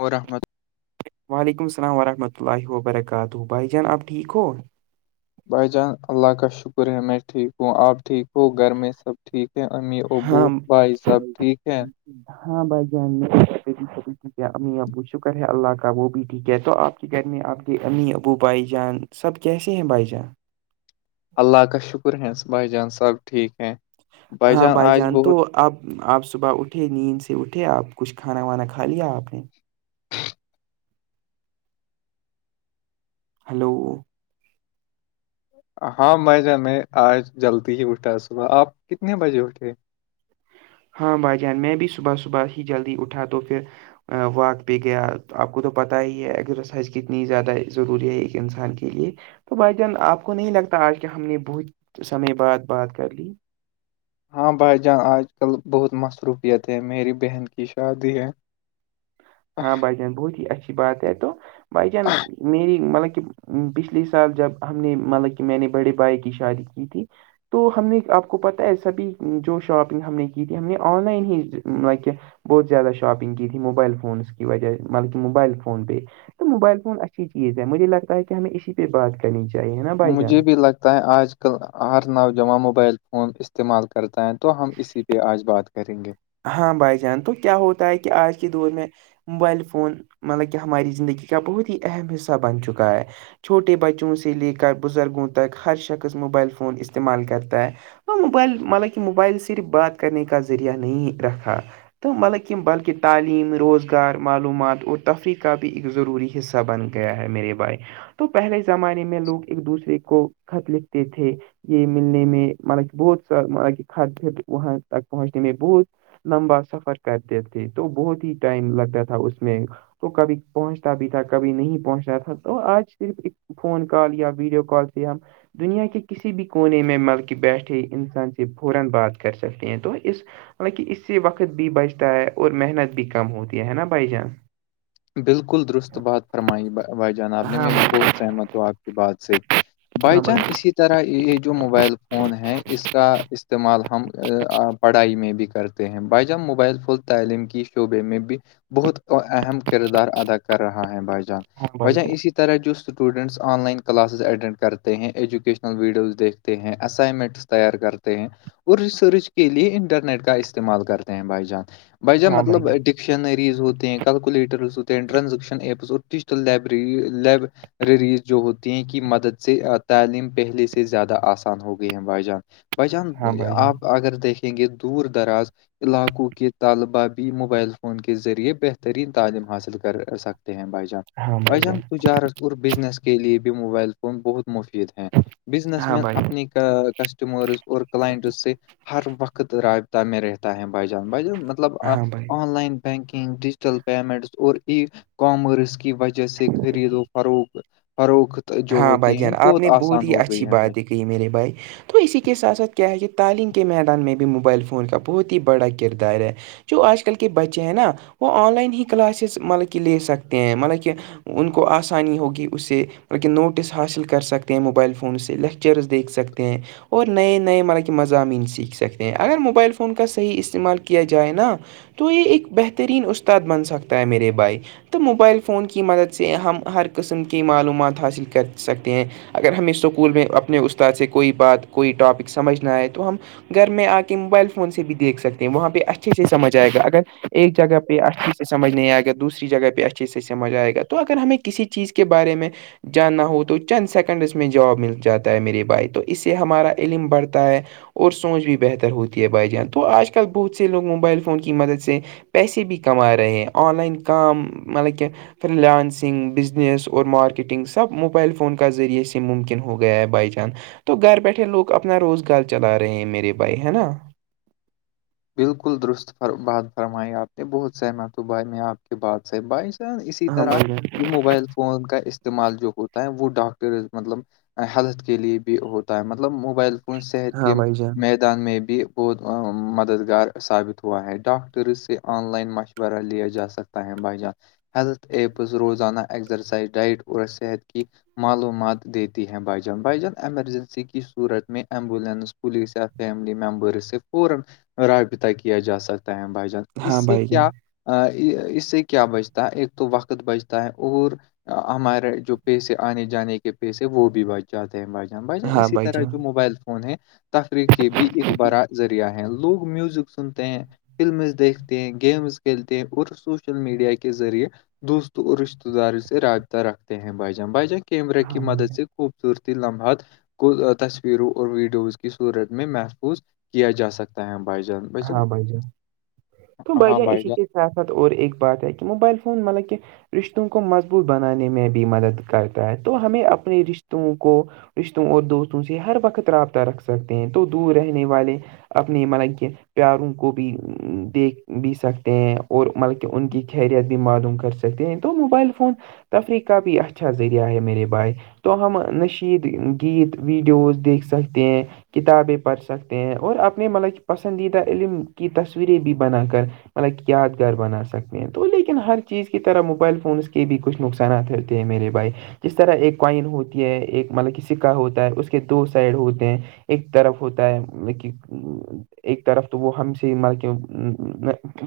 اور رحمد وعلیکم السلام ورحمۃ اللہ وبرکاتہ بھائی جان آپ ٹھیک ہو بھائی جان اللہ کا شکر ہے میں ٹھیک ہوں آپ ٹھیک ہو گھر میں سب ٹھیک ہے امی ابو بھائی سب ٹھیک ہے ٹھیک ہاں بھائی جان ٹھیک امی ابو شکر ہے اللہ کا وہ بھی ٹھیک ہے تو آپ کہ کرنے آپ کے امی ابو بھائی جان سب کیسے ہیں بھائی جان اللہ کا شکر ہے بھائی جان سب ٹھیک ہیں بھائی ہاں جان آج تو بہت آپ آپ صبح اٹھے نیند سے اٹھے آپ کچھ کھانا وانا کھا لیا آپ نے ہلو ہاں میں ج میں آج جلدی ہی اٹھا ہے صبح آپ کتنے بجے اٹھے ہاں بھائی جان میں بھی صبح صبح ہی جلدی اٹھا تو پھر واک پہ گیا آپ کو تو پتاہ ہی ہے ایکزرسائز کتنی زیادہ ضروری ہے ایک انسان کے لیے تو بھائی جان آپ کو نہیں لگتا آج کے ہم نے بہت سمے بعد بات کر لی ہاں بھائی جان آج کل بہت مصروفیت ہے میری بہن کی شادی ہے ہاں بھائی جان بہت ہی اچھی بات ہے تو بھ جان میری مطلب کہ پچھلے سال جب ہم نے مطلب کہ میں نے بڑے بھائی کی شادی کی تھی تو ہم نے آپ کو پتہ ہے سابھی جو شاپنگ ہم نے کی تھی ہم نے آن لائن ہی کیا بہت زیادہ شاپنگ کی تھی موبائل فونس کی وجہ ملہ موبائل فون پہ تو موبائل فون اچھی چیز ہے مجھے لگتا ہے کہ ہمیں اسی پ بات کرنی چاہیے نا بھائی جان مجھے بھی لگتا ہے آج ک آ کل ہر نوجواں موبائل فون استعمال کرتا ہے تو ہم اسی پہ آج بات کریں گے ہاں بھائی جان تو کیا ہوتا ہے کہ آج کے دور میں موبائل فون مطلب کہ ہماری زندگی کا بہت ہی اہم حصہ بن چکا ہے چھوٹے بچوں سے لے کر بزرگوں تک ہر شخص موبائل فون استعمال کرتا ہے اور موبائل مالا کہ موبائل صرف بات کرنے کا ذریعہ نہیں رکھا تو ملک بلکہ تعلیم روزگار معلومات اور تفریح کا بھی ایک ضروری ہے حصہ بن گیا ہے میرے بھائی تو پہلے زمانے میں لوگ ایک دوسرے کو خط لکھتے تھے یہ ملنے میں مطب کی بہت سا مط کی کھاد پ وہاں تک پہنچنے میں بہت لمبا سفر کرتے تھے تو بہت ہی ٹائم لگتا تھا اس میں تو کبھی پہنچتا بھی تھا کبھی نہیں پہنچتا تھا تو آج صرف فون کال یا ویڈیو کال سے ہم دنیا کے کسی بھی کونے میں مل کے بیٹھے انسان سے فورن بات کر سکتے ہیں تو اس حالانکہ اس سے وقت بھی بچتا ہے اور محنت بھی کم ہوتی ہے نا بھائی جان بالکل درست بات فرمائی بھائی جان آپ نے ہاں میں بہت سہمت ہوں آپ کی بات سے بائی بھائی چان اسی طرح یہ جو موبائل فون ہے اس کا استعمال ہم پڑھائی میں بھی کرتے ہیں بائی جان موبائل فول تعلیم کی شعبے میں بھی بہت اہم کردار ادا کر رہا ہے بھائی جان ہاں بھائی بھجان اسی طرح طرح جو students online classes attend کرتے ہیں ایجوکیشنل ویڈیوز دیکھ ہیں اسائنمنٹس تیار کرتے ہیں اور ریسرچ کے لیے انٹرنیٹ کا استعمال کرتے ہیں بھائی جان بھج ہاں بھائی مطلب جان ڈکشنریز ہوتے ہیں کیلکولیٹر ٹرانزکشن ایپسز اور ڈجٹل لیبری لیب ریریز جو ہوتی ہیں کہ مدد سے تعلیم پہلے سے زیادہ آسان ہو گئی ہیں بھائی جان بھائی جان ہاں بھائی جان آپ اگر دیکھیں گے دور دراز علاقوں کے طالبہ بھی موبائل فون کے ذریعے بہترین تعلیم حاصل کر سکتے ہیں بھائی جان بھائی جان ت جا رہ اور بزنس کے لیے بھی موبائل فون بہت مفید ہیں بزنس ہاں مین بھائی اپنے کسٹمرس اور کلائنٹس سے ہر وقت رابطہ میں رہتا ہے بھجان بھائیجان مطلب ہاں بھائی online banking digital payments اور ای کامرس کی وجہ سے خریدوں فروخت جو ہاں بھائی ہوتی ہیں جان آپ نے بہت آسان ہی ہو گئی اچھی ہے ہماری باتیں کہ میرے بھائی تو اسی کے ساتھ ساتھ کیا ہے کہ تعلیم کے میدان میں بھی موبائل فون کا بہت ہی بڑا کردار ہے جو آج کل کے بچے ہیں نا وہ آن لائن ہی کلاسز مطلب کہ لے سکتے ہیں مطلب کہ ان کو آسانی ہوگی اس سے بکہ نوٹس حاصل کر سکتے ہیں موبائل فون سے لیکچرز دیکھ سکتے ہیں اور نئے نئے مارا کہ مضامین سیکھ سکتے ہیں اگر موبائل فون کا صحیح استعمال کیا جائے نا تو یہ ایک بہترین استاد بن سکتا ہے میرے بھائی تو موبائل فون کی مدد سے ہم ہر قسم کی معلومات حاصل کر سکتے ہیں اگر میں اسکول میں اپنے استاد سے کوئی بات کوئی ٹاپک سمجھنا آئے تو ہم گھر میں آ کے موبائل فون سے بھی دیکھ سکتے ہیں وہاں پہ اچھے سے سمجھ آئے گا اگر ایک جگہ پہ اچھی سمجھ نہیں آئے گا دوسری جگہ پہ اچھے سے سمجھ آئے گا تو اگر ہمیں کسی چیز کے بارے میں جانا ہو تو چند سیکنڈس میں جاب مل جاتا ہے میرے بھائی تو اس سے ہمارا علم بڑھتا ہے اور سوچ بھی بہتر ہوتی ہے بھائی جان تو آج کل بہت سے لوگ موبائل فون کی مدد سے پیسے بھی کما رہے ہیں آن لائن کام مطلب کہ فرلانسنگ بزنس اور مارکیٹنگ سے سب موبائل فون کا ذریعے سے ممکن ہو گیا ہے بائی چانس تو گھر بیٹھے لوگ اپنا روزگار چلا رہے ہیں میرے بھائی ہے نا بالکل درست بد فرمائی آپ نے بہت سہمت ہو بھائی میں آپ کے بعد سےاہ باعث اسی ہاں طرح بھائی جان یہ موبائل فون کا استعمال جو ہوتا ہے وہ ڈاکٹرز مطلب ہیلتھ کے لئے بھی ہوتا ہے مطلب موبائل صحت کے ہاں بھائی جان میدان میں بھی بہت م مددگار ثابت ہوا ہے ڈاکٹر سے آن لائن مشورہ لیا جا سکتا ہے بھائی جان ہیلتھ ایپس روزانہ ایگزرسائز ڈائٹ اورور صحت کی معلومات دیتی ہیں بھ جان بھائی جان ایمرجنسی کی صورت میں ایمبولینس پولیسیا فیملی ممبرس سے پورا رابطہ کیا جا سکتا ہے بھائی جان اس ہاں سے بھائی جان کیا اس سے کیا بچتا ہے ایک تو وقت بجتا ہے اور ہمارے جو پیسے آنے جانے کے پیسے وہ بھی باجی چاہتے ہیں بھائی جان بھائی جان ہاں اسی بھائی طرح جان جو موبائل ف تفریح کے بھی ایک بڑا ذریعہ ہے لوگ میوزک سنتے ہیں فلمز دیکھتے ہیں گیمز کھیلتے ہیں اور سوشل میڈیا کے ذریعے دوستوں اور رشتتے داروں سے رابطہ رکھتے ہیں بائی جان بائیجان کیمرہ کی ہاں بھائی مدد جان سے خوبصورتی لمحات کو تصویروں اور ویڈیوز کی صورت میں محفوظ کیا جا سکتا ہے بھائی جان ہاں بھائی جان تو بھائی جان اسی کے سات سات اور ایک بات ہے کہ موبائل فون مطلب کہ رشتوں کو مضبوط بنانے میں بھی مدد کرتا ہے تو ہمیں اپنے رشتوں کو رشتوں اور دوستوں سے ہر وقت رابطہ رکھ سکتے ہیں تو دور رہنے والے آپنی مان گے پیاروں کو بھی دیکھ بھی سکتے ہیں اور بلکہ ان کی خیریت بھی معلوم کر سک س تو موبائل فون تفریح کا بھیی اچھا ذریعہ ہے میرے بائے تو ہم نشید گیت ویڈیوز دیکھ سکتے ہیں کتابیں پڑھ سکتے ہیں اور اپنے ملب پسندیدہ علم کی تصویریں بھی بنا کر [unintelligible] مطلب یادگار بنا سکتے ہیں تو لیکن ہر چیز کی طرح موبائل فونس کے بھی کچھ نقصانات ہوتے ہیں میرے بھائی جس طرح ایک کوائن ہوتی ہے ایک مطلب کہ سکہ ہوتا ہے اس کے دو سائڈ ہوتے ہیں ایک طرف ہوتا ہے ایک طرف تو وہ ہم سے ہی ملک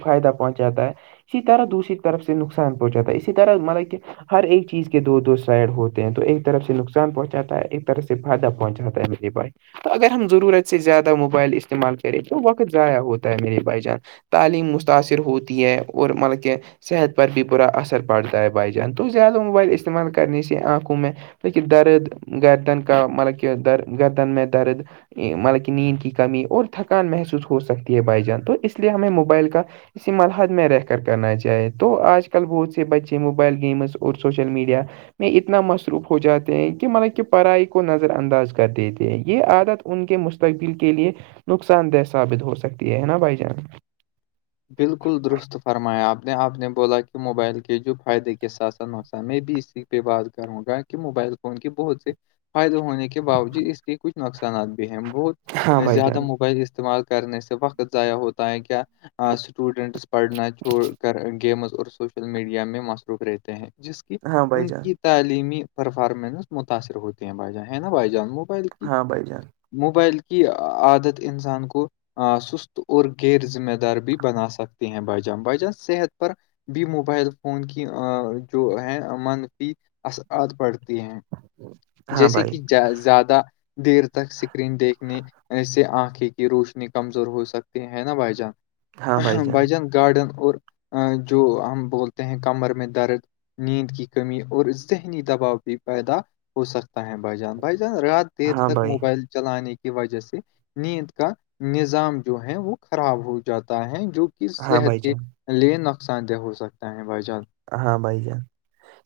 فائدہ پہنچاتا ہے اسی طرح دوسری طرف سے نقصانہنچا ہے اسی طرح مطلب کہ ہر ایک چیز کے دو دو سائڈ ہوتے ہیں تو ایک طرف سے نقصان پہنچاتا ہے ایک طرف سے فائدہ پہنچاتا اگر ہم ضرورت سے زیادہ موبائل استعمال کریں تو وقت ضائع ہوتا ہے میرے بھائی جان تعلیم متاثر ہوتی ہے اور مطلب کہ صحت پر بھی پورا اثر پڑتا ہے بھائی جان تو زیادہ موبائل استعمال کرنے سے آنکھوں میں لیکن درد گر تن کا مطلب کہ در گرتا میں درد مطلب کہ نیند کی کمی اور تھکان محسوس ہو سکتی ہے بھائی جان تو اس لیے ہمیں موبائل کا اسی مرحت میں رہ کر کرنا چاہے تو آج کل بہت سے بچے موبائل گیمز اور سوشل میڈیا میں اتنا مصروف ہو جاتے ہیں کہ مطلب کہ پڑھائی کو نظر انداز کر دیتے ہیں یہ عادت ان کے مستقبل کے لیے نقصان دہ ثابت ہو سکتی ہے نا بھائی جان بالکل درست فرمایا آپ نے آپ نے بولا کہ موبائل کے جوگ فائدے کے سات ساتھ نقصان میں بھی اسی پہ بات کروں گا کہ موبائل فون کی بہت سے فائدے ہونے کے باوجود اس کے کچھ نقصانات بھی ہیں بہت ہاں بھائی زیادہ جان موبائل استعمال کرنے سے وقت ضائع ہوتا ہے کیا اسٹوڈنٹس پڑھنا چھوڑ کر گیمز اور سوشل میڈیا میں مصروف رہتے ہیں جس کی ہاں بھائی ان جان کی تعلیمی پرفارمنس متاثر ہوتے ہیں بھائی جان ہے نا بھائی جان وہ بالک ہاں بھائی جان [unintelligible] موبائل کی عادت انسان کو سست اور غیر ذمہ دار بھی بنا سکتے ہیں بائیجان بائیجان صحت پر [unintelligible] بھی موبائل فون کی جو ہے منفی اثرات پڑتی ہیں ہاں جیسے بھائی کہ زیادہ دیر تک اسکرین دیکھنے اس سے آنکھیں کی روشنی کمزور ہو سکتی ہے نا بھائی جان ہاں بھائی جان بھجن گارڈن اور جو ہم بولتے ہیں کمر میں درد [unintelligible] نیند کی کمی اور ذہنی دباؤ بھی پیدا ہو سکتا ہے بھائی جان بھائی جان رات دیر ہاں تک بھائی موبائل چلانے کی وجہ سے نیند کا نظام جو ہے وہ خراب ہو جاتا ہے جو کہ ہاں صحت بھائی کے جان لیے نقصان دہ ہو سکتا ہے بھائی جان ہاں بھائی جان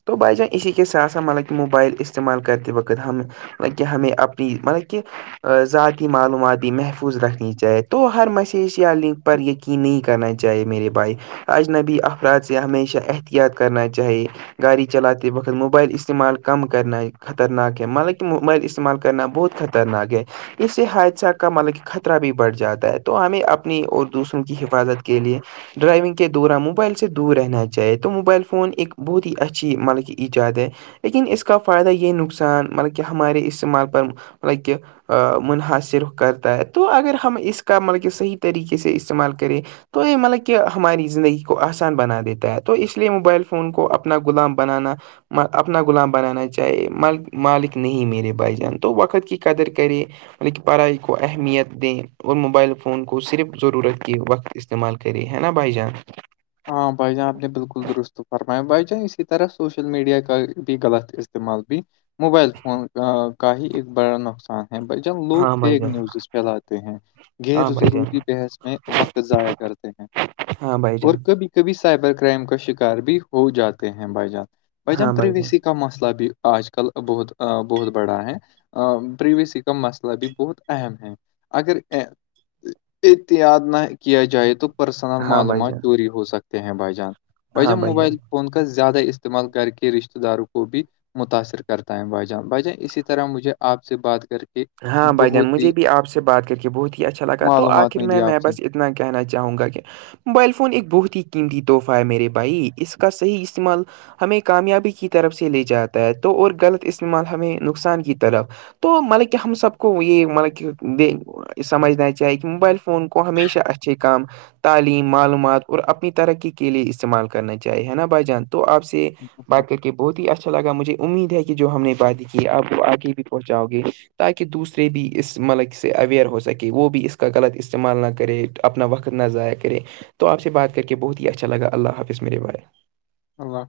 تو بھائی جان اسی کے ساتھ س مطب کہ موبائل استعمال کرتے وقت ہم [unintelligible] مطب کہ ہمیں اپنی مطلب کہ [unintelligible] ذاتی معلوماتی محفوظ رکھنی چاہے تو ہر مسیج یا لنک یقین نہیں کرنا چاہیے میرے بھائی اجنبی افراد سے ہمیشہ احت یاد کرنا چاہیے گاڑی چلاتے کے وقت موبائل استعمال کم کرنا خطرناک ہے حالانکہ موبائل استعمال کرنا بہت خطر تنگے [unintelligible] اس سے حادثہ کا مطلب کہ خطرہ بھی بڑھ جاتا ہے تو ہمیں اپنی اور دوسروں کی حفاظت کے لیے ڈرائیونگ کے دوران موبائل سے دور رہنا چاہتے تو موبائل فون ایک بہت ہی اچھی مطلب کہ ایجاد ہے لیکن اس کا فائدہ یہ نقصان مطلب کہ ہمارے استعمال پر مطلب کہ منحصر کرتا ہے تو اگر ہم اس کا مطلب کہ صحیح طریقے سے استعمال کریں [unintelligible] تو یہ مطلب کہ ہماری زندگی کو آسان بنا دیتا ہے تو اس لیے موبائل فون کو اپنا غلام بنانا اپنا غلام بنانا چاہے مالک نہیں میرے بھائی جان تو وقت کی قدر کرے م کی پڑھائی کو اہمیت دیں اور موبائل فون کو صرف ضرورت کے وقت استعمال کریے ہے نا بائی جان ہاں بھائی جان آپ نے بالکل درست فرمایا بھائی جان اسی طرح سوشل میڈیا کا بھی غلط استعمال بھی موبائل فون کا ایکق بڑا نقصان بھائی جان لوگ ہاں بھائی فیک جان نیوزز پھیلاتے ہیں غیر ہاں بھائی جان ضروری بحث میں وقت ضائع کرتے ہیں ہاں بھائی اور جان کبھی کبھی سائبر کرائم کا شکار بھی ہو جاتے ہیں بھ جان بائیجان ہاں بھائی جان پرویش کا مسئلہ بھی آج کل بہت بہت بڑا ہے پریویسی کا مسئلہ بھی بہت اہم ہے اگر احتیاط نہ کیا جائے تو پرسنل ہاں بھائی معلومات جان چوری ہو سکتے ہیں بھائی جان بھائی جان موبائل کا زیادہ استعمال گھر کے رشتتے داروں کو بھی متاثر کرتا ہے بھ جان بائیجان اسی طرح مجھے آپ سے بات کر کے [unintelligible] ہاں بھائی جان بہت مجھے ہی بھی آپ سے بات کر کے بہت ہی اچھا لگا تو معلومات آخر میں ملی میں آپ سے بس اتنا کہنا چاہوں گا کہ موبائل فون ایک بہت ہی قیمتی تحفہ ہے میرے بھائی اس کا صحیح استعمال ہمیں کامیابی کی طرف سے لے جاتا ہے تو اور غلط استعمال ہمیں نقصان کی طرف تو مطلب کہ ہم سب کو یہ مطلب کہ د سمجھنا چاہیے کہ موبائل فون کوون ہمیشہ اچے کام تعلیم معلومات اور اپنی ترقی کے لیے استعمال کرنا چاہی ہے نا بھائی جان تو آپ سے ب ک کہ بہت ہی اچھا لگا مجھے امید ہے کہ جو ہم نے بادی کی ہے آپ وہ آگے بھی پہنچاؤ گے تاکہ دوسرے بھی اس ملک سے اویئر ہو سکے وہ بھی اس کا غلط استعمال نہ کرے اپنا وقت نہ ضائع کرے تو آپ سے بات کر کے بہت ہی اچھا لگا اللہ حافظ میرے بائے اللہ